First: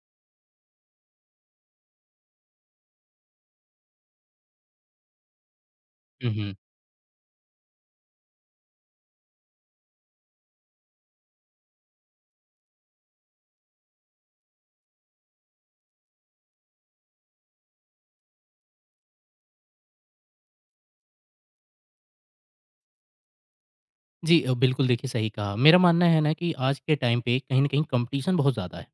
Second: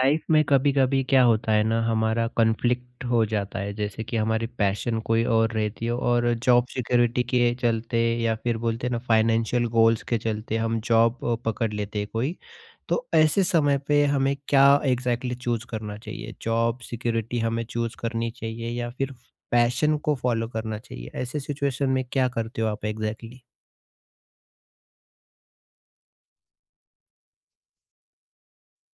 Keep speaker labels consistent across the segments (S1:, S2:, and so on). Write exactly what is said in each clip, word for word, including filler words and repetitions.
S1: Life में कभी कभी क्या होता है ना, हमारा कॉन्फ्लिक्ट हो जाता है। जैसे कि हमारी पैशन कोई और रहती है
S2: हुँ,
S1: और
S2: हुँ।
S1: जॉब सिक्योरिटी के चलते, या फिर बोलते हैं ना फाइनेंशियल गोल्स के चलते, हम जॉब पकड़ लेते हैं कोई। तो ऐसे समय पे हमें क्या एग्जैक्टली exactly चूज करना चाहिए? जॉब सिक्योरिटी हमें चूज करनी चाहिए या फिर पैशन को फॉलो करना चाहिए? ऐसे सिचुएशन में क्या करते हो आप एग्जैक्टली?
S2: जी अ, बिल्कुल देखिए सही कहा। मेरा मानना है ना कि आज के टाइम पे कहीं न कहीं कॉम्पिटिशन बहुत ज़्यादा है,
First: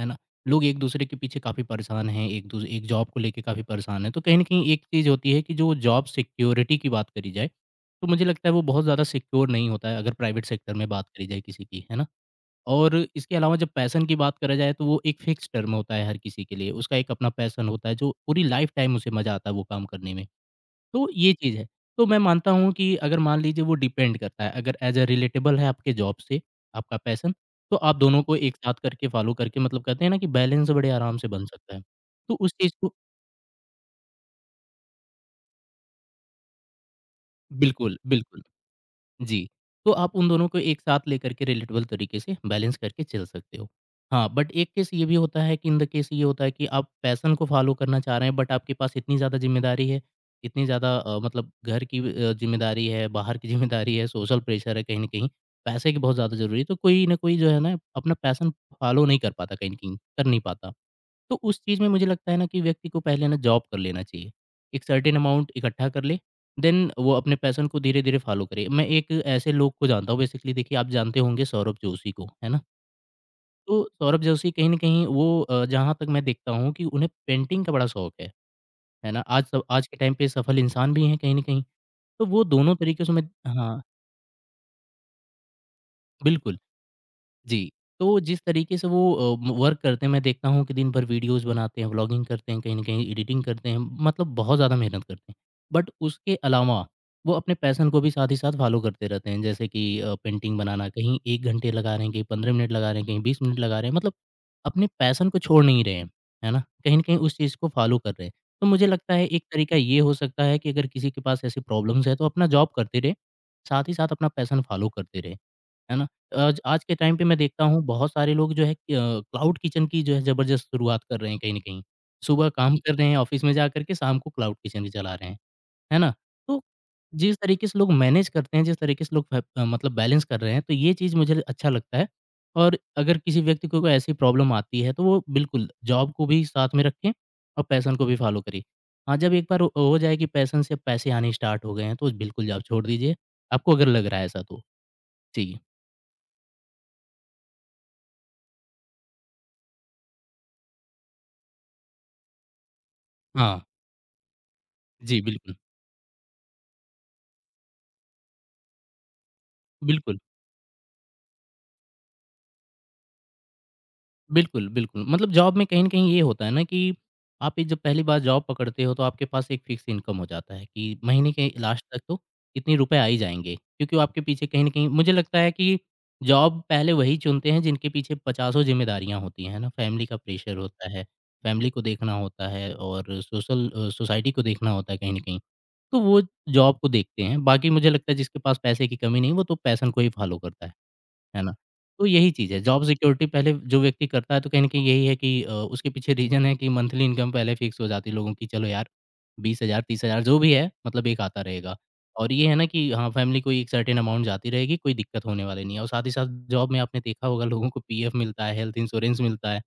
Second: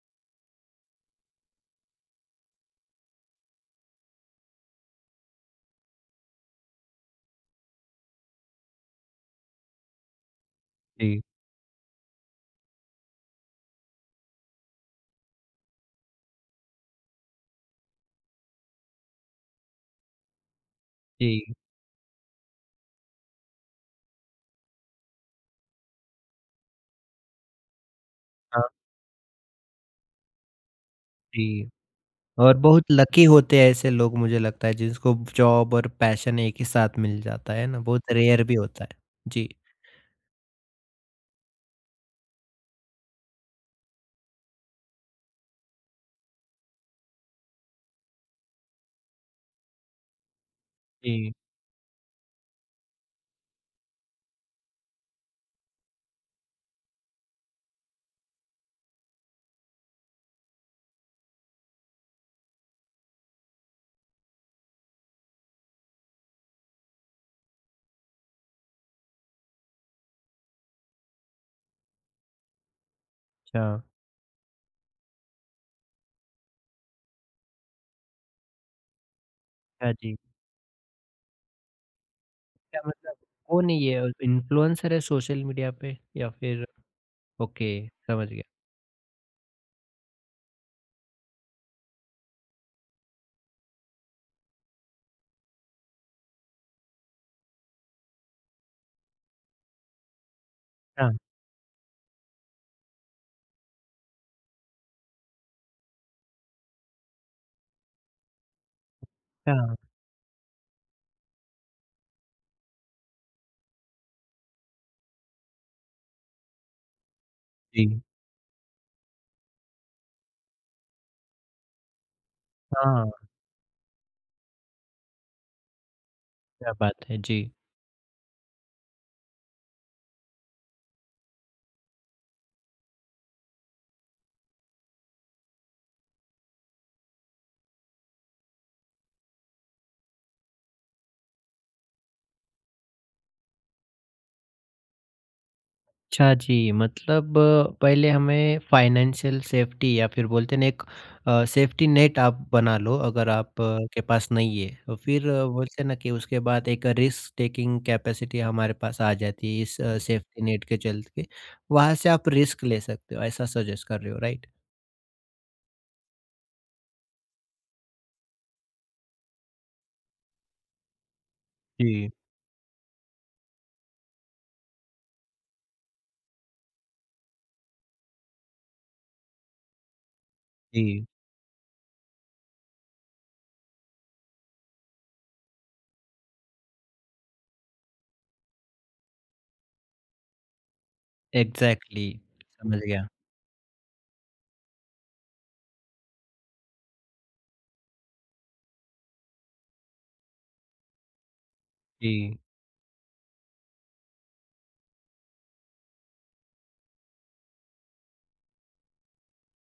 S2: है ना? लोग एक-दूसरे के पीछे काफ़ी परेशान हैं, एक दूस एक जॉब को लेके काफ़ी परेशान हैं। तो कहीं न कहीं एक चीज़ होती है कि जो जॉब सिक्योरिटी की बात करी जाए, तो मुझे लगता है वो बहुत ज़्यादा सिक्योर नहीं होता है अगर प्राइवेट सेक्टर में बात
S1: जी,
S2: करी जाए किसी की, है ना? और इसके अलावा जब पैशन की बात करा जाए तो वो एक फिक्स टर्म होता है हर किसी के लिए। उसका एक अपना पैशन होता है जो पूरी लाइफ़ टाइम उसे मज़ा आता है वो काम करने में। तो ये
S1: जी,
S2: चीज़ है। तो मैं मानता हूँ कि अगर मान लीजिए वो डिपेंड करता है, अगर एज़ अ रिलेटेबल है आपके जॉब से, आपका पैशन, तो आप दोनों को एक
S1: हाँ,
S2: साथ करके फ़ॉलो करके मतलब कहते हैं ना कि बैलेंस बड़े आराम से बन
S1: जी।
S2: सकता है। तो उस
S1: और
S2: चीज़
S1: बहुत
S2: को
S1: लकी होते हैं ऐसे लोग, मुझे लगता है, जिनको जॉब और पैशन एक ही साथ मिल जाता है ना,
S2: बिल्कुल,
S1: बहुत
S2: बिल्कुल।
S1: रेयर भी होता है। जी।
S2: जी, तो आप उन दोनों को एक साथ लेकर के रिलेटेबल तरीके से बैलेंस करके चल सकते हो। हाँ, बट एक केस ये भी होता है कि इन द केस ये होता है कि आप पैशन को फॉलो करना चाह रहे हैं बट आपके पास इतनी ज़्यादा ज़िम्मेदारी है, इतनी ज़्यादा अ,
S1: जी।
S2: मतलब घर की अ, ज़िम्मेदारी है, बाहर की ज़िम्मेदारी है, सोशल प्रेशर है कहीं न कहीं, पैसे की बहुत ज़्यादा ज़रूरी है, तो कोई ना कोई जो है ना अपना पैशन फॉलो नहीं कर पाता कहीं न कहीं, कर नहीं पाता। तो उस चीज़ में मुझे लगता है ना कि व्यक्ति को पहले ना जॉब कर लेना चाहिए। एक सर्टेन अमाउंट इकट्ठा कर ले, देन वो अपने पैशन को धीरे-धीरे फ़ॉलो करे। मैं एक ऐसे लोग को जानता हूँ बेसिकली देखिए आप जानते होंगे सौरभ जोशी को, है ना?
S1: अच्छा,
S2: तो सौरभ जोशी कहीं न कहीं वो अ, जहाँ तक मैं देखता हूँ कि उन्हें पेंटिंग का बड़ा शौक है, है ना? आज सब आज
S1: अच्छा
S2: के टाइम
S1: जी।
S2: पे सफल इंसान भी हैं कहीं न कहीं। तो वो दोनों
S1: क्या
S2: तरीके से
S1: मतलब,
S2: मैं
S1: कौन है
S2: हाँ,
S1: ये? इन्फ्लुएंसर है सोशल मीडिया पे या
S2: बिल्कुल।
S1: फिर?
S2: जी,
S1: ओके।
S2: तो
S1: समझ
S2: जिस
S1: गया।
S2: तरीके से वो अ, वर्क करते हैं मैं देखता हूँ कि दिन भर वीडियोज़ बनाते हैं, व्लॉगिंग करते हैं, कहीं न कहीं एडिटिंग करते हैं, मतलब बहुत ज़्यादा मेहनत करते हैं। बट उसके अलावा वो अपने पैशन को भी साथ ही साथ फ़ॉलो करते रहते हैं। जैसे कि अ, पेंटिंग बनाना
S1: अच्छा,
S2: कहीं एक घंटे लगा रहे हैं, कहीं पंद्रह मिनट लगा रहे हैं, कहीं बीस मिनट लगा रहे हैं, मतलब अपने पैशन को छोड़ नहीं रहे हैं, है ना? कहीं न कहीं उस चीज़ को फ़ॉलो कर रहे हैं। तो मुझे लगता है एक तरीका
S1: अच्छा।
S2: ये हो सकता है कि अगर किसी के पास ऐसी प्रॉब्लम्स है तो अपना जॉब करते रहे, साथ ही साथ अपना पैशन फ़ॉलो करते रहे, है ना? आज आज के टाइम पे मैं देखता हूँ
S1: जी।
S2: बहुत सारे लोग जो है अ, क्लाउड किचन की जो है ज़बरदस्त शुरुआत कर रहे हैं कहीं न कहीं। सुबह काम कर रहे
S1: हाँ,
S2: हैं ऑफ़िस में जाकर के शाम को क्लाउड किचन ही चला रहे हैं, है ना? तो
S1: क्या बात है।
S2: जिस
S1: जी।
S2: तरीके से लोग मैनेज करते हैं, जिस तरीके से लोग फ अ, मतलब बैलेंस कर रहे हैं, तो ये चीज़ मुझे अच्छा लगता है। और अगर किसी व्यक्ति को कोई ऐसी प्रॉब्लम आती है, तो वो बिल्कुल जॉब को भी साथ में रखें और पैशन को भी फ़ॉलो करें। हाँ, जब एक बार हो हो जाए कि पैशन से पैसे आने स्टार्ट हो गए हैं, तो बिल्कुल जॉब छोड़ दीजिए, आपको अगर लग रहा है ऐसा तो। जी।
S1: अच्छा जी, मतलब अ, पहले हमें फाइनेंशियल सेफ्टी या फिर बोलते हैं ना एक अ, सेफ्टी नेट आप बना लो अगर
S2: हाँ।
S1: आप अ, के पास नहीं है। और
S2: जी,
S1: फिर अ,
S2: बिल्कुल।
S1: बोलते हैं ना कि उसके बाद एक रिस्क टेकिंग कैपेसिटी हमारे पास आ जाती है इस अ,
S2: बिल्कुल,
S1: सेफ्टी नेट के चलते। वहाँ से आप रिस्क ले सकते हो, ऐसा सजेस्ट कर रहे हो, राइट?
S2: बिल्कुल, बिल्कुल। मतलब जॉब में कहीं न कहीं ये होता है ना कि आप ये जब पहली बार जॉब पकड़ते हो तो आपके पास एक फ़िक्स इनकम हो जाता है कि महीने के लास्ट तक
S1: जी,
S2: तो इतने रुपए आ ही जाएँगे। क्योंकि वो आपके पीछे कहीं न कहीं मुझे लगता है कि जॉब पहले वही चुनते हैं जिनके पीछे पचासों ज़िम्मेदारियाँ होती हैं, है ना? फैमिली का प्रेशर होता है,
S1: जी।
S2: फैमिली को देखना होता है और सोशल अ, सोसाइटी को देखना होता है कहीं न कहीं। तो वो जॉब को देखते हैं, बाकी मुझे लगता है जिसके पास पैसे की कमी नहीं, वो तो पैशन को ही फ़ॉलो करता है। है ना? तो
S1: एग्ज़ैक्टली।
S2: यही चीज़ है,
S1: समझ
S2: जॉब
S1: गया।
S2: सिक्योरिटी पहले जो व्यक्ति करता है तो कहीं न कहीं यही है कि अ, उसके पीछे रीज़न है कि मंथली इनकम पहले फ़िक्स हो जाती है लोगों की, चलो यार बीस हज़ार तीस हज़ार जो भी है मतलब एक आता रहेगा। और
S1: जी।
S2: ये है ना कि हाँ, फैमिली को एक सर्टेन अमाउंट जाती रहेगी, कोई दिक्कत होने वाली नहीं है और साथ ही साथ जॉब में आपने देखा होगा लोगों को पीएफ मिलता है, हेल्थ इंश्योरेंस मिलता है,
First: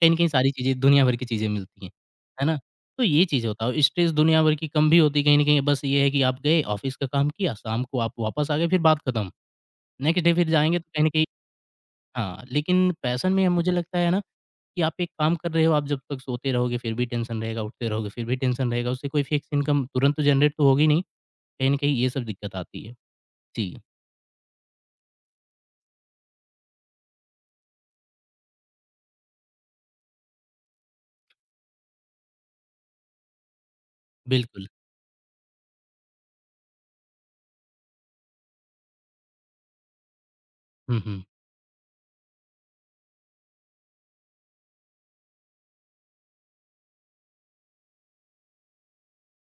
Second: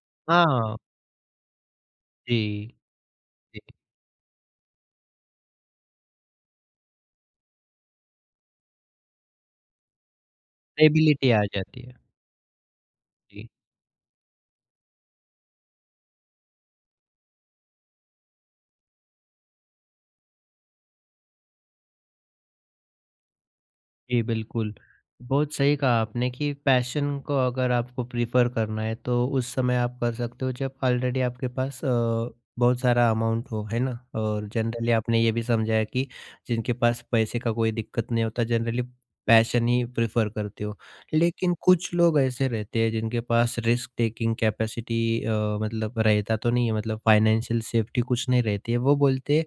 S2: कहीं न कहीं सारी
S1: हाँ,
S2: चीज़ें दुनिया भर की चीज़ें मिलती हैं,
S1: जी,
S2: है ना? तो ये चीज़
S1: जी।
S2: होता है और स्ट्रेस दुनिया भर की कम भी होती है कहीं न कहीं बस ये है कि आप गए ऑफ़िस का काम किया, शाम को आप वापस आ गए फिर बात खत्म। नेक्स्ट डे फिर जाएँगे तो कहीं न कहीं
S1: स्टेबिलिटी आ जाती है।
S2: हाँ, लेकिन पैशन में
S1: जी।
S2: मुझे लगता है ना कि आप एक काम कर रहे हो, आप जब तक सोते रहोगे फिर भी टेंशन रहेगा, उठते रहोगे फिर भी टेंशन रहेगा, उससे कोई फिक्स इनकम तुरंत तो जनरेट तो होगी नहीं, कहीं न कहीं ये सब दिक्कत आती है। जी,
S1: जी, बिल्कुल। बहुत सही कहा आपने कि पैशन को अगर आपको प्रेफ़र करना है तो उस समय आप कर सकते हो जब ऑलरेडी आपके पास अ, बहुत सारा अमाउंट हो, है ना? और
S2: बिल्कुल।
S1: जनरली आपने ये भी समझाया कि जिनके पास पैसे का कोई दिक्कत नहीं होता जनरली पैशन ही प्रेफ़र करते हो।
S2: हुँ, हुँ।
S1: लेकिन कुछ लोग ऐसे रहते हैं जिनके पास रिस्क टेकिंग कैपेसिटी अ, मतलब रहता तो नहीं है, मतलब फाइनेंशियल सेफ्टी कुछ नहीं रहती है। वो बोलते हैं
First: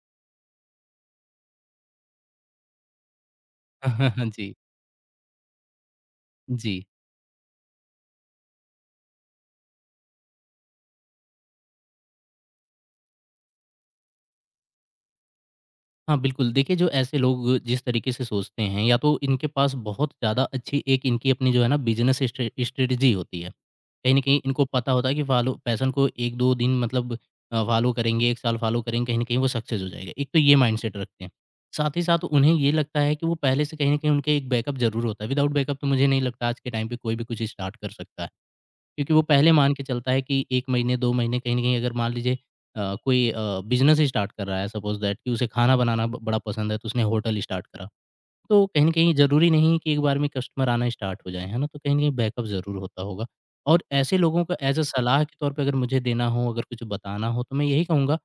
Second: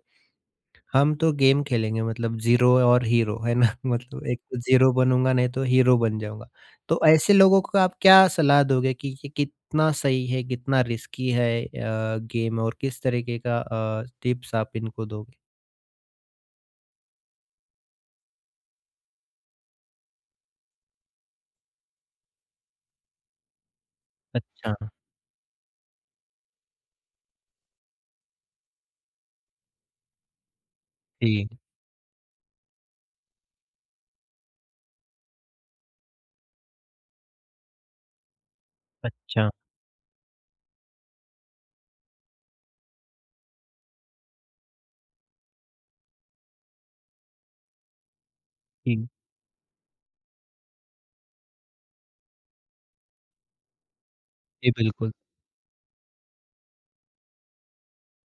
S1: हम तो गेम खेलेंगे, मतलब ज़ीरो और हीरो, है ना? मतलब एक
S2: जी,
S1: तो ज़ीरो बनूँगा नहीं तो हीरो बन जाऊँगा।
S2: जी।
S1: तो ऐसे लोगों को आप क्या सलाह दोगे कि ये कितना सही है, कितना रिस्की है अ, गेम? और किस तरीके का अ, टिप्स आप इनको दोगे?
S2: हाँ, बिल्कुल। देखिए, जो ऐसे लोग जिस तरीके से सोचते हैं या तो इनके पास बहुत ज़्यादा अच्छी एक इनकी अपनी जो है ना बिज़नेस स्ट्रे स्ट्रेटजी होती है। कहीं न कहीं इनको
S1: अच्छा,
S2: पता होता है कि फ़ॉलो पैशन को एक दो दिन मतलब अ, फ़ॉलो करेंगे, एक साल फ़ॉलो करेंगे, कहीं न कहीं वो सक्सेस हो जाएगा। एक तो ये माइंडसेट रखते हैं।
S1: जी।
S2: साथ ही साथ उन्हें ये लगता है कि वो पहले से कहीं न कहीं उनके एक बैकअप ज़रूर होता है। विदाउट बैकअप तो मुझे नहीं लगता आज के टाइम पे कोई भी कुछ स्टार्ट कर सकता है। क्योंकि वो
S1: अच्छा,
S2: पहले मान के चलता है कि एक महीने, दो महीने कहीं न कहीं अगर मान लीजिए अ, कोई अ, बिज़नेस स्टार्ट कर रहा है सपोज़ दैट कि उसे खाना बनाना ब बड़ा पसंद है, तो उसने होटल स्टार्ट करा। तो कहीं न
S1: जी।
S2: कहीं ज़रूरी नहीं कि एक बार में कस्टमर आना स्टार्ट हो जाए, है ना? तो कहीं न कहीं बैकअप ज़रूर होता होगा। और ऐसे लोगों को
S1: जी,
S2: ऐज़ अ
S1: बिल्कुल।
S2: सलाह के तौर पे अगर मुझे देना हो, अगर कुछ बताना हो, तो मैं यही कहूँगा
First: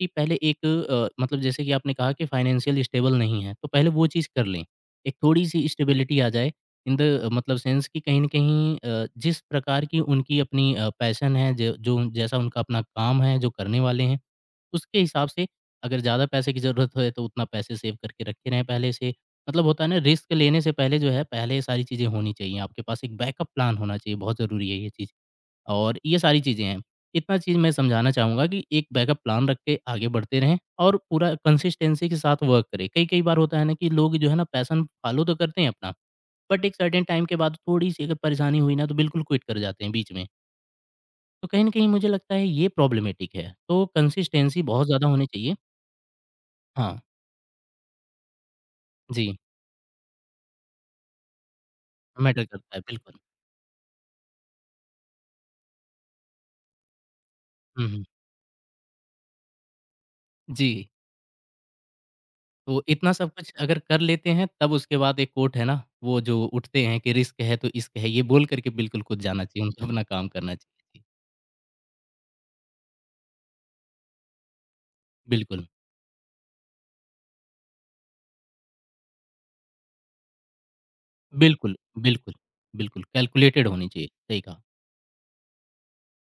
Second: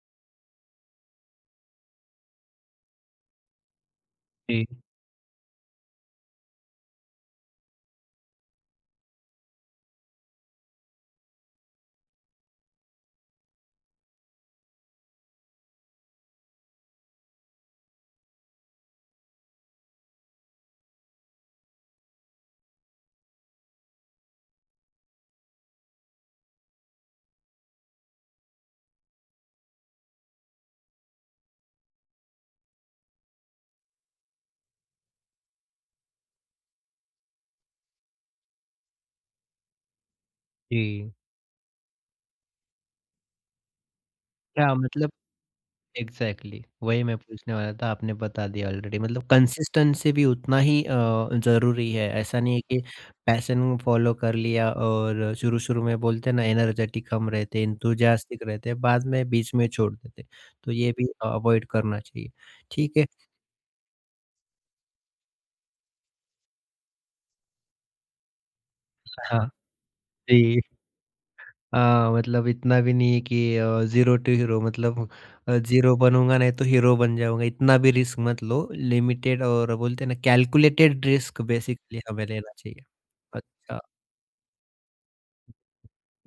S2: कि पहले एक अ, मतलब जैसे कि आपने कहा कि फाइनेंशियल स्टेबल नहीं है, तो पहले वो चीज़ कर लें।
S1: जी,
S2: एक थोड़ी-सी स्टेबिलिटी आ जाए इन द मतलब सेंस कि कहीं न कहीं अ, जिस प्रकार की उनकी अपनी अ, पैशन है, ज जो जैसा उनका अपना काम है, जो करने वाले हैं, उसके हिसाब से अगर ज़्यादा पैसे की ज़रूरत है तो उतना पैसे सेव करके रखे रहें पहले से। मतलब होता है ना रिस्क लेने से पहले जो है पहले ये सारी चीज़ें होनी चाहिए। आपके पास एक बैकअप प्लान होना चाहिए, बहुत ज़रूरी है ये चीज़। और ये सारी चीज़ें हैं। इतना चीज़ मैं समझाना चाहूँगा कि एक बैकअप प्लान रख के आगे बढ़ते रहें और पूरा कंसिस्टेंसी के साथ वर्क करें। कई-कई बार होता है ना कि लोग जो है ना पैशन फ़ॉलो तो करते हैं अपना, बट एक सर्टेन टाइम के बाद थोड़ी-सी अगर परेशानी हुई ना तो बिल्कुल क्विट कर जाते हैं बीच में।
S1: जी।
S2: तो कहीं न कहीं मुझे लगता है ये प्रॉब्लमैटिक है। तो कंसिस्टेंसी
S1: क्या
S2: बहुत ज़्यादा
S1: मतलब,
S2: होनी चाहिए।
S1: एग्ज़ैक्टली
S2: हाँ।
S1: वही मैं पूछने वाला था, आपने बता दिया ऑलरेडी। मतलब
S2: जी,
S1: कंसिस्टेंसी भी उतना ही अ, ज़रूरी है। ऐसा
S2: मैटर
S1: नहीं है
S2: करता
S1: कि
S2: है, बिल्कुल।
S1: पैशन फ़ॉलो कर लिया और शुरू-शुरू में बोलते हैं ना एनर्जेटिक हम रहते हैं,
S2: हुँ, हुँ।
S1: एंथुसियास्टिक रहते हैं, बाद में बीच में छोड़ देते हैं। तो
S2: जी,
S1: ये भी अवॉइड करना चाहिए।
S2: तो
S1: ठीक है।
S2: इतना सब कुछ अगर कर लेते हैं तब उसके बाद एक कोट है ना, वो जो उठते हैं कि रिस्क है तो इश्क है, ये बोल कर के बिल्कुल खुद जाना
S1: हाँ,
S2: चाहिए, उनको अपना काम करना
S1: जी।
S2: चाहिए। जी,
S1: हाँ, मतलब इतना भी नहीं है कि अ, ज़ीरो टू हीरो, मतलब अ,
S2: बिल्कुल,
S1: ज़ीरो बनूँगा नहीं तो हीरो बन जाऊँगा, इतना भी रिस्क मत लो। लिमिटेड और बोलते हैं ना कैलकुलेटेड रिस्क
S2: बिल्कुल,
S1: बेसिकली हमें
S2: बिल्कुल,
S1: लेना चाहिए।
S2: बिल्कुल, कैलकुलेटेड
S1: अच्छा।
S2: होनी चाहिए, सही कहा।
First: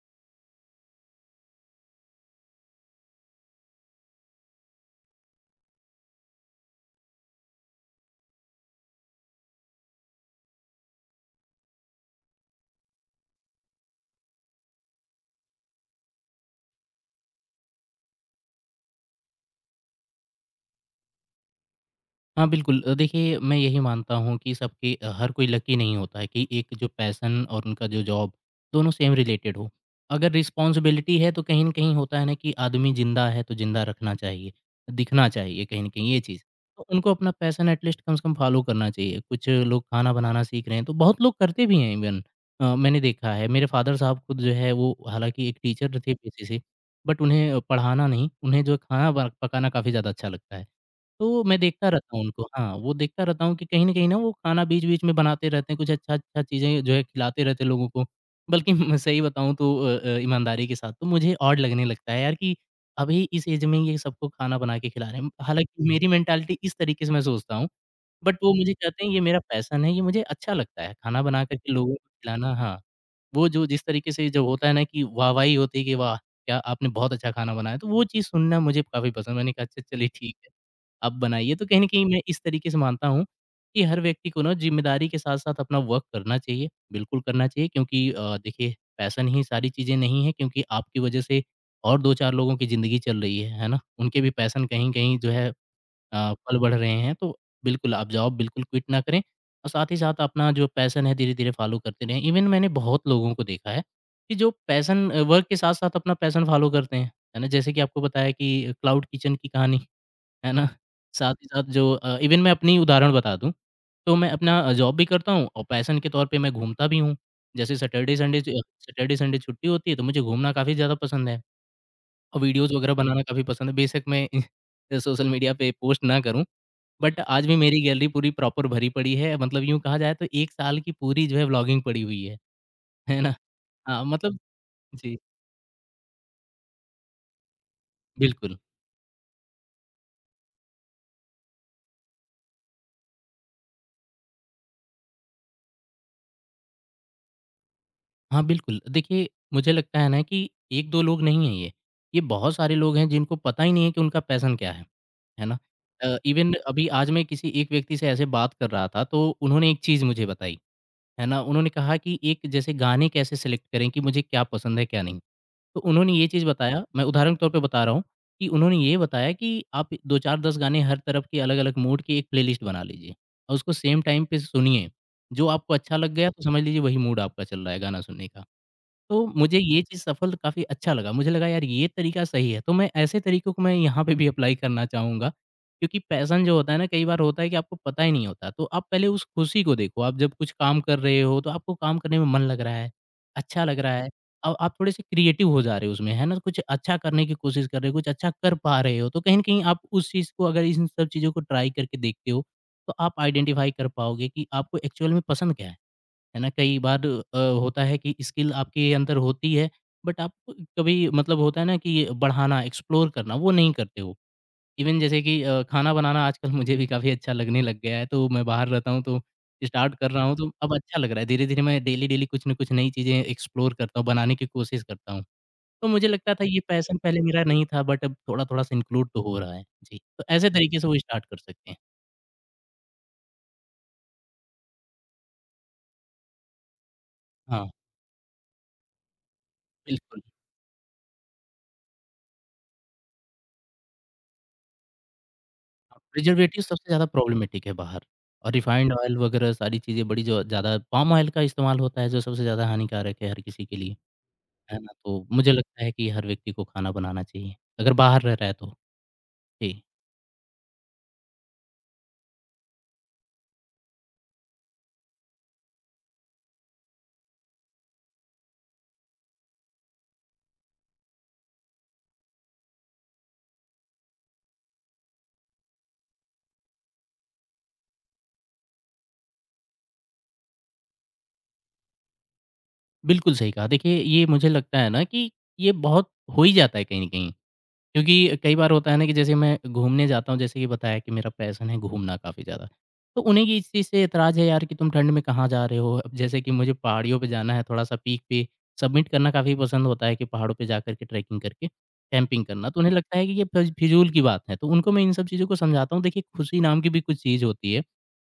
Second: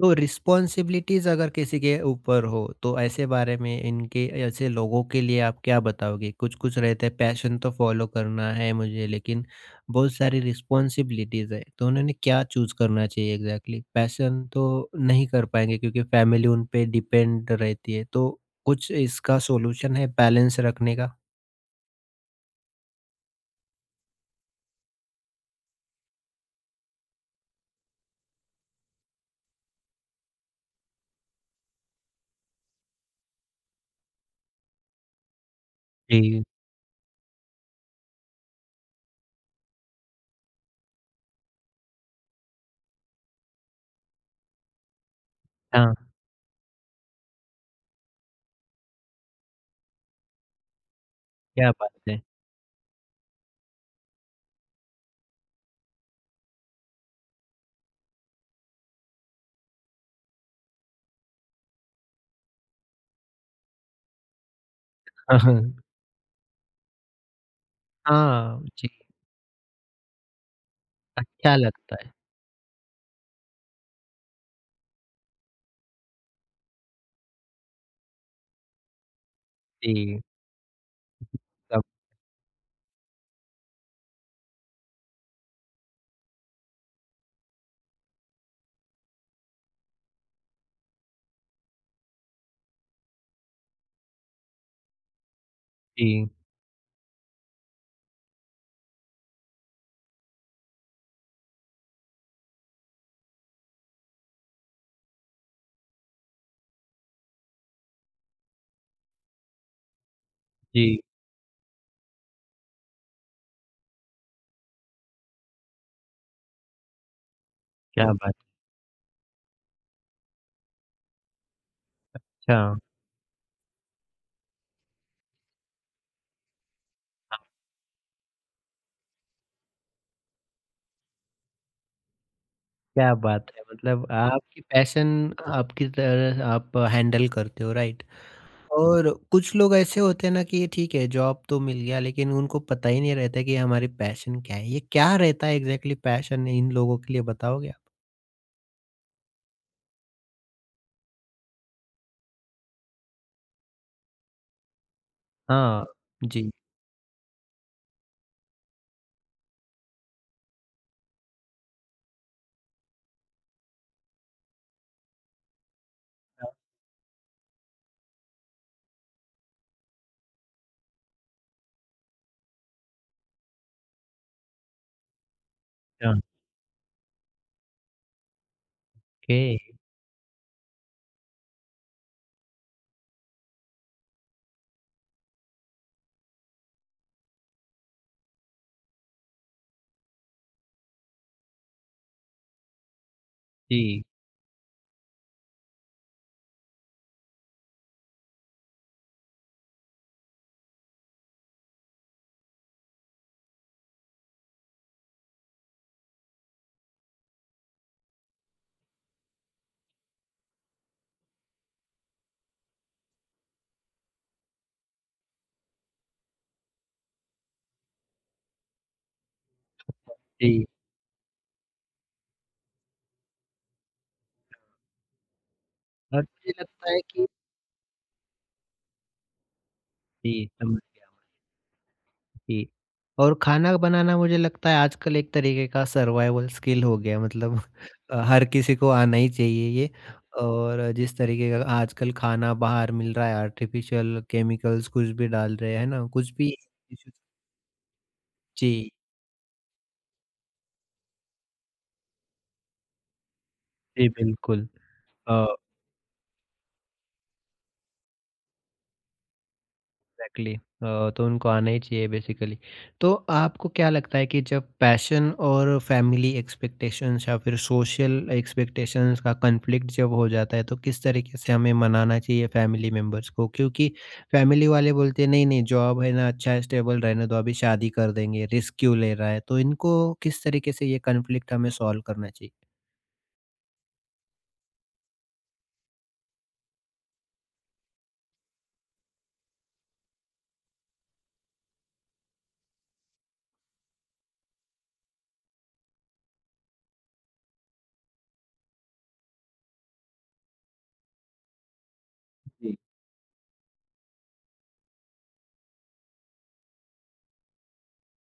S1: तो रिस्पॉन्सिबिलिटीज अगर किसी के ऊपर हो तो ऐसे बारे में इनके, ऐसे लोगों के लिए आप क्या बताओगे? कुछ कुछ रहते हैं पैशन तो फॉलो करना है मुझे, लेकिन बहुत सारी रिस्पॉन्सिबिलिटीज है तो उन्होंने क्या चूज करना चाहिए एग्जैक्टली? पैशन तो नहीं कर पाएंगे क्योंकि फैमिली उन पे डिपेंड रहती है, तो कुछ इसका सॉल्यूशन है बैलेंस रखने का?
S2: हाँ, बिल्कुल। अ, देखिए मैं यही मानता हूँ कि सबके अ, हर कोई लकी नहीं होता है कि एक जो पैशन और उनका जो जॉब दोनों सेम रिलेटेड हो। अगर रिस्पॉन्सिबिलिटी है तो कहीं न कहीं होता है ना कि आदमी ज़िंदा है तो ज़िंदा रखना चाहिए, दिखना चाहिए कहीं न कहीं ये चीज़।
S1: जी।
S2: तो उनको अपना पैशन एट लीस्ट कम से कम फ़ॉलो करना चाहिए। कुछ लोग खाना बनाना सीख रहे हैं तो बहुत लोग करते भी हैं इवन अ, मैंने देखा है। मेरे फ़ादर साहब खुद जो है वो हालाँकि एक
S1: हाँ।
S2: टीचर थे पेशे से बट उन्हें पढ़ाना नहीं, उन्हें जो खाना ब पकाना काफ़ी ज़्यादा अच्छा लगता है। तो मैं
S1: क्या
S2: देखता
S1: बात
S2: रहता
S1: है।
S2: हूँ उनको हाँ, वो देखता रहता हूँ कि कहीं न कहीं ना वो खाना बीच-बीच में बनाते रहते हैं, कुछ अच्छा-अच्छा चीज़ें जो है खिलाते रहते हैं लोगों को। बल्कि मैं सही बताऊँ तो अ अ, ईमानदारी के साथ तो मुझे ऑड लगने लगता है यार कि अभी इस ऐज में ये सबको खाना बना के खिला रहे हैं। हालाँकि मेरी मेंटालिटी इस तरीके से मैं सोचता हूँ, बट वो
S1: हाँ,
S2: मुझे
S1: जी।
S2: कहते हैं ये मेरा पैशन है, ये मुझे अच्छा लगता है, खाना बना कर
S1: अच्छा
S2: के लोगों
S1: लगता
S2: को
S1: है।
S2: खिलाना हाँ। वो जो जिस तरीके से जो होता है ना कि वाहवाही होती है कि वाह! क्या आपने बहुत अच्छा खाना बनाया, तो वो चीज़ सुनना मुझे काफ़ी पसंद है। मैंने कहा अच्छा चलिए
S1: जी।
S2: ठीक है। आप बनाइए। तो कहीं
S1: सब।
S2: न कहीं मैं इस तरीके से मानता हूँ कि हर व्यक्ति को ना ज़िम्मेदारी के साथ-साथ अपना वर्क करना चाहिए, बिल्कुल करना चाहिए क्योंकि अ, देखिए पैशन ही सारी चीज़ें नहीं है क्योंकि आपकी वजह से और दो चार लोगों की ज़िंदगी चल रही है, है ना? उनके भी पैशन कहीं-कहीं जो है
S1: जी।
S2: अ, फल बढ़ रहे हैं। तो बिल्कुल आप जॉब बिल्कुल क्विट ना करें और साथ ही साथ अपना जो पैशन है धीरे-धीरे फॉलो करते रहें। इवन मैंने बहुत लोगों को देखा है कि जो पैशन वर्क के साथ-साथ अपना पैशन फॉलो करते हैं, है ना? जैसे कि आपको बताया कि क्लाउड किचन की कहानी। है ना?
S1: जी।
S2: साथ ही साथ जो अ, इवन मैं अपनी उदाहरण बता दूँ, तो मैं अपना अ, जॉब भी करता हूँ और पैशन के तौर पे मैं घूमता भी हूँ। जैसे
S1: क्या
S2: सैटरडे
S1: बात
S2: संडे ज सैटरडे संडे छुट्टी होती है, तो मुझे घूमना काफ़ी ज़्यादा पसंद है और
S1: अच्छा,
S2: वीडियोज़ वगैरह बनाना काफ़ी पसंद है। बेशक मैं सोशल मीडिया पे पोस्ट ना करूँ, बट आज भी मेरी गैलरी पूरी प्रॉपर भरी पड़ी है। मतलब यूँ कहा जाए तो एक साल की पूरी जो है व्लॉगिंग पड़ी हुई है।
S1: क्या
S2: है ना?
S1: बात है!
S2: हाँ,
S1: मतलब
S2: मतलब
S1: आपकी पैशन
S2: जी,
S1: आपकी तरह आप हैंडल करते हो, राइट?
S2: बिल्कुल।
S1: और कुछ लोग ऐसे होते हैं ना कि ठीक है, जॉब तो मिल गया, लेकिन उनको पता ही नहीं रहता कि हमारी पैशन क्या है। ये क्या रहता है एग्ज़ैक्टली पैशन, इन लोगों के लिए बताओगे आप?
S2: हाँ, बिल्कुल। देखिए, मुझे लगता है ना कि एक दो लोग नहीं हैं ये। ये बहुत सारे लोग हैं जिनको पता ही नहीं है कि उनका पैशन क्या है, है ना?
S1: हाँ,
S2: अ,
S1: जी,
S2: इवन अभी आज मैं किसी एक व्यक्ति से ऐसे बात कर रहा था तो उन्होंने एक चीज़ मुझे बताई, है ना? उन्होंने कहा कि एक जैसे गाने कैसे सेलेक्ट करें कि मुझे क्या पसंद है, क्या नहीं। तो उन्होंने ये चीज़ बताया, मैं उदाहरण के तौर पे बता रहा हूँ कि उन्होंने ये बताया कि आप दो चार दस गाने हर तरफ के अलग-अलग मूड की एक प्लेलिस्ट बना लीजिए और उसको सेम टाइम पे सुनिए। जो आपको अच्छा लग गया तो समझ लीजिए वही मूड आपका चल रहा है गाना सुनने का। तो
S1: ओके,
S2: मुझे ये चीज़ सफल काफ़ी अच्छा लगा। मुझे लगा यार ये तरीका सही है, तो मैं ऐसे तरीकों को मैं यहाँ पे भी अप्लाई करना चाहूँगा। क्योंकि पैशन जो होता है ना कई बार होता है कि आपको पता ही नहीं होता, तो आप पहले उस खुशी को देखो। आप जब कुछ काम कर रहे हो, तो आपको काम करने में मन लग रहा है, अच्छा लग रहा
S1: जी,
S2: है और आप थोड़े-से क्रिएटिव हो जा रहे हो उसमें, है ना? कुछ अच्छा करने की कोशिश कर रहे हो, कुछ अच्छा कर पा रहे हो, तो कहीं न कहीं आप उस चीज़ को अगर इन सब चीज़ों को ट्राई करके देखते हो, तो आप आइडेंटिफ़ाई कर पाओगे कि आपको एक्चुअल में पसंद क्या है। है ना? कई बार अ, होता है कि स्किल आपके अंदर होती है, बट आप कभी मतलब होता है ना कि बढ़ाना, एक्सप्लोर करना, वो नहीं करते हो। इवन जैसे कि अ, खाना बनाना आजकल मुझे भी काफ़ी अच्छा लगने लग गया है, तो मैं बाहर रहता हूँ, तो स्टार्ट कर रहा हूँ, तो
S1: जी।
S2: अब अच्छा लग रहा है। धीरे-धीरे मैं डेली-डेली कुछ न कुछ नई चीज़ें एक्सप्लोर करता हूँ, बनाने की कोशिश करता हूँ। तो मुझे
S1: और
S2: लगता था
S1: मुझे
S2: ये
S1: लगता
S2: पैशन
S1: है
S2: पहले
S1: कि
S2: मेरा नहीं था, बट अब थोड़ा-थोड़ा सा इंक्लूड तो हो रहा है। जी, तो
S1: जी,
S2: ऐसे
S1: समझ
S2: तरीके से वो
S1: गया।
S2: स्टार्ट कर सकते हैं।
S1: जी। और खाना बनाना मुझे लगता है आजकल एक तरीके का सर्वाइवल स्किल हो गया, मतलब
S2: हाँ,
S1: अ, हर किसी को आना ही चाहिए ये।
S2: बिल्कुल।
S1: और जिस तरीके का आजकल खाना बाहर मिल रहा है, आर्टिफिशियल केमिकल्स कुछ भी डाल रहे हैं
S2: हाँ,
S1: ना, कुछ भी।
S2: प्रिजर्वेटिव सबसे ज़्यादा प्रॉब्लमेटिक है बाहर और
S1: जी।
S2: रिफाइंड ऑयल वगैरह सारी चीज़ें बड़ी जो ज़्यादा पाम ऑयल का इस्तेमाल होता है जो सबसे ज़्यादा हानिकारक है हर किसी के लिए,
S1: जी, बिल्कुल।
S2: है ना? तो
S1: अ
S2: मुझे लगता है कि हर व्यक्ति को खाना बनाना चाहिए, अगर बाहर रह रहा है तो। जी,
S1: एग्जैक्टली, अ, तो उनको आना ही चाहिए बेसिकली। तो आपको क्या लगता है कि जब पैशन और फैमिली एक्सपेक्टेशंस या फिर सोशल एक्सपेक्टेशंस का कॉन्फ्लिक्ट जब हो जाता है तो किस तरीके से हमें मनाना चाहिए फैमिली मेंबर्स को? क्योंकि फैमिली वाले बोलते हैं नहीं, नहीं जॉब है ना अच्छा, स्टेबल रहने दो, अभी शादी कर देंगे, रिस्क क्यों ले रहा है? तो इनको किस तरीके से ये कॉन्फ्लिक्ट हमें सॉल्व करना चाहिए?
S2: बिल्कुल सही कहा। देखिए, ये मुझे लगता है ना कि ये बहुत हो ही जाता है कहीं न कहीं। क्योंकि कई बार होता है ना कि जैसे मैं घूमने जाता हूँ, जैसे कि बताया कि मेरा पैशन है घूमना काफ़ी ज़्यादा। तो उन्हें ये इस चीज़ से ऐतराज़ है यार कि तुम ठंड में कहाँ जा रहे हो? अब जैसे कि मुझे पहाड़ियों पे जाना है, थोड़ा-सा पीक पे सबमिट करना काफ़ी पसंद होता है कि पहाड़ों पे जाकर के ट्रैकिंग करके कैंपिंग करना।
S1: जी।
S2: तो उन्हें लगता है कि ये फ़िज़ फिज़ूल की बात है। तो उनको मैं इन सब चीज़ों को समझाता हूँ, देखिए खुशी नाम की भी कुछ चीज़ होती है।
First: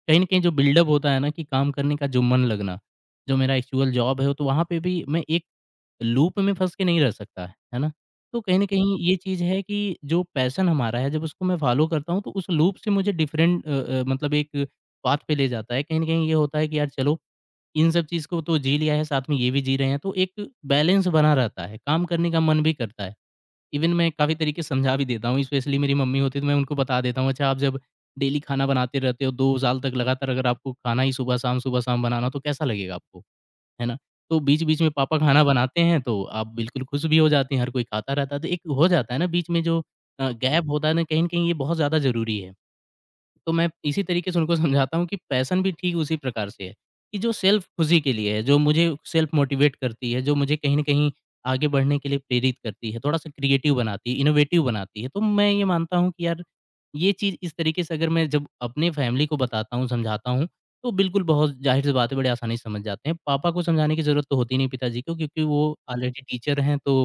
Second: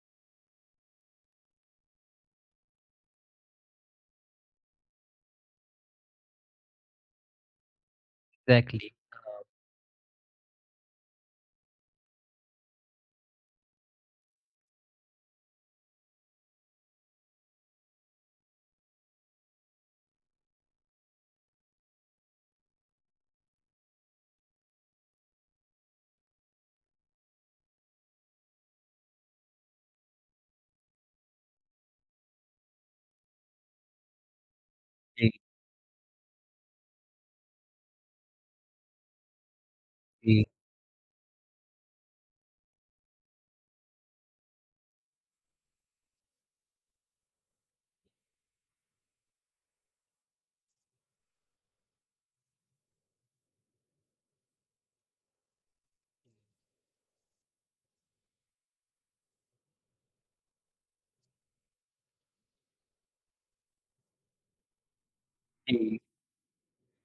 S2: कहीं न कहीं जो बिल्डअप होता है ना कि काम करने का जो मन लगना, जो मेरा एक्चुअल जॉब है, तो वहाँ पे भी मैं एक लूप में फँस के नहीं रह सकता है, है ना? तो कहीं न
S1: एग्जैक्टली।
S2: कहीं ये चीज़ है कि जो पैशन हमारा है, जब उसको मैं फ़ॉलो करता हूँ, तो उस लूप से मुझे डिफरेंट अ अ, मतलब एक पाथ पे ले जाता है। कहीं न कहीं ये होता है कि यार चलो, इन सब चीज़ को तो जी लिया है, साथ में ये भी जी रहे हैं, तो एक बैलेंस बना रहता है, काम करने का मन भी करता है। इवन मैं काफ़ी तरीके से समझा भी देता हूँ, स्पेशली मेरी मम्मी होती है, तो मैं उनको बता देता हूँ, "अच्छा, आप जब डेली खाना बनाते रहते हो, दो साल तक लगातार अगर आपको खाना ही सुबह-शाम, सुबह-शाम बनाना, तो कैसा लगेगा आपको?" है ना? तो बीच-बीच में पापा
S1: जी,
S2: खाना बनाते हैं तो आप बिल्कुल खुश भी हो जाते हैं, हर कोई खाता रहता है। तो एक हो जाता है ना बीच में जो अ,
S1: जी,
S2: गैप होता है ना, कहीं न कहीं ये बहुत ज़्यादा ज़रूरी है। तो मैं इसी तरीके से उनको समझाता हूँ कि पैशन भी ठीक उसी प्रकार से है, कि जो सेल्फ खुशी के लिए है, जो मुझे सेल्फ मोटिवेट करती है, जो मुझे कहीं न कहीं आगे बढ़ने के लिए प्रेरित करती है, थोड़ा-सा क्रिएटिव बनाती है, इनोवेटिव बनाती है। तो मैं ये मानता हूँ कि यार, ये चीज़ इस तरीके से अगर मैं जब अपने फैमिली को बताता हूँ, समझाता हूँ, तो बिल्कुल बहुत ज़ाहिर-सी बात है बड़े आसानी से समझ जाते हैं। पापा को समझाने की ज़रूरत तो होती नहीं पिताजी को क्योंकि वो
S1: जी,
S2: ऑलरेडी टीचर हैं, तो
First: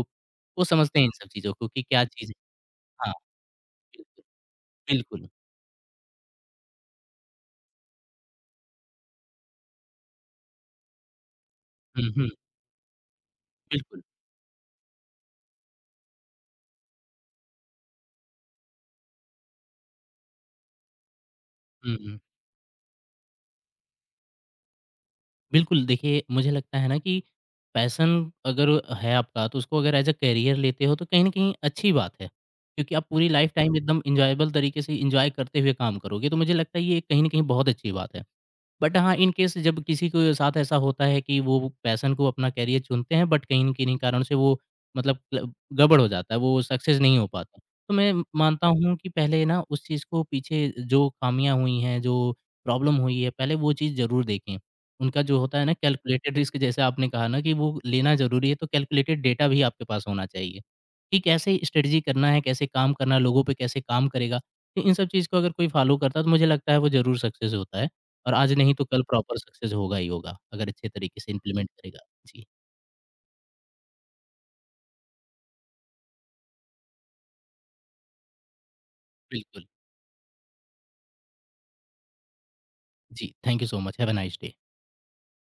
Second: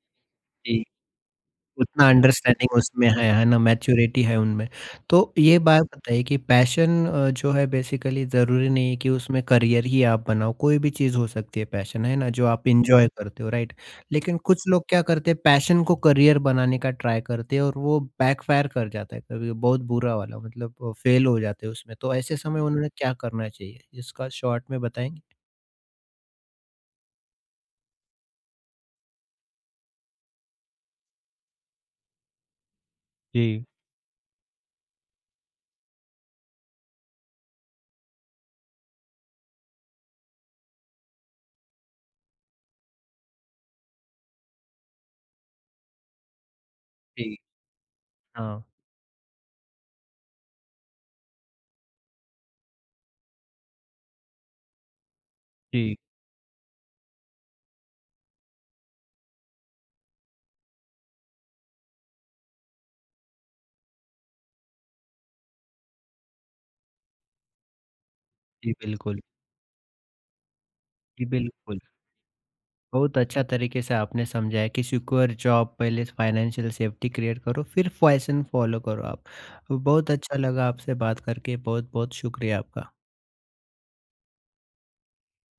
S2: वो
S1: जी।
S2: समझते हैं इन सब चीज़ों को कि क्या
S1: उतना
S2: चीज़ है।
S1: अंडरस्टैंडिंग उसमें
S2: हाँ,
S1: है, है ना? मैच्योरिटी
S2: बिल्कुल,
S1: है उनमें। तो
S2: बिल्कुल।
S1: ये बात बताइए कि पैशन अ, जो है बेसिकली ज़रूरी नहीं है कि उसमें करियर ही आप बनाओ, कोई भी चीज़ हो सकती है पैशन,
S2: हुँ,
S1: है
S2: हुँ,
S1: ना? जो आप एन्जॉय करते हो, राइट?
S2: बिल्कुल।
S1: लेकिन कुछ लोग क्या करते हैं पैशन को करियर बनाने का ट्राई करते हैं और वो बैकफ़ायर कर जाता है कभी बहुत बुरा वाला, मतलब अ, फेल हो जाते हैं
S2: हुँ,
S1: उसमें। तो
S2: हुँ।
S1: ऐसे समय उन्हें क्या करना चाहिए? इसका शॉर्ट में बताएँगे?
S2: बिल्कुल, देखिए मुझे लगता है ना कि पैशन अगर है आपका तो उसको अगर एज़ अ करियर लेते हो तो कहीं न कहीं अच्छी बात है, क्योंकि आप पूरी लाइफ़
S1: जी।
S2: टाइम एकदम एन्जॉयबल तरीके से एन्जॉय करते हुए काम करोगे, तो मुझे लगता है ये कहीं न कहीं बहुत अच्छी बात है। बट हाँ, इन केस जब किसी के साथ ऐसा होता है कि वो पैशन को अपना करियर चुनते हैं बट कहीं न किन्हीं कारण से वो मतलब क्ल गड़बड़ हो जाता है, वो सक्सेस नहीं हो
S1: जी,
S2: पाता। तो मैं
S1: हाँ।
S2: मानता हूँ कि पहले ना उस चीज़ को पीछे जो खामियाँ हुई हैं, जो प्रॉब्लम हुई है, पहले वो चीज़ ज़रूर देखें। उनका जो होता है ना
S1: जी।
S2: कैलकुलेटेड रिस्क जैसे आपने कहा ना कि वो लेना ज़रूरी है, तो कैलकुलेटेड डेटा भी आपके पास होना चाहिए कि कैसे स्ट्रेटजी करना है, कैसे काम करना है, लोगों पे कैसे काम करेगा। तो इन सब चीज़ को अगर कोई फ़ॉलो करता है तो मुझे लगता है वो ज़रूर सक्सेस होता है। और आज
S1: जी,
S2: नहीं तो कल
S1: बिल्कुल।
S2: प्रॉपर सक्सेस होगा ही होगा, अगर अच्छे तरीके
S1: जी,
S2: से इम्प्लीमेंट
S1: बिल्कुल।
S2: करेगा। जी,
S1: बहुत अच्छा तरीके से आपने समझाया कि सिक्योर जॉब पहले, फाइनेंशियल सेफ्टी क्रिएट करो, फिर फैशन फॉलो करो आप।
S2: बिल्कुल।
S1: बहुत अच्छा लगा आपसे बात करके, बहुत बहुत शुक्रिया आपका।
S2: जी, thank you so much, have a nice day.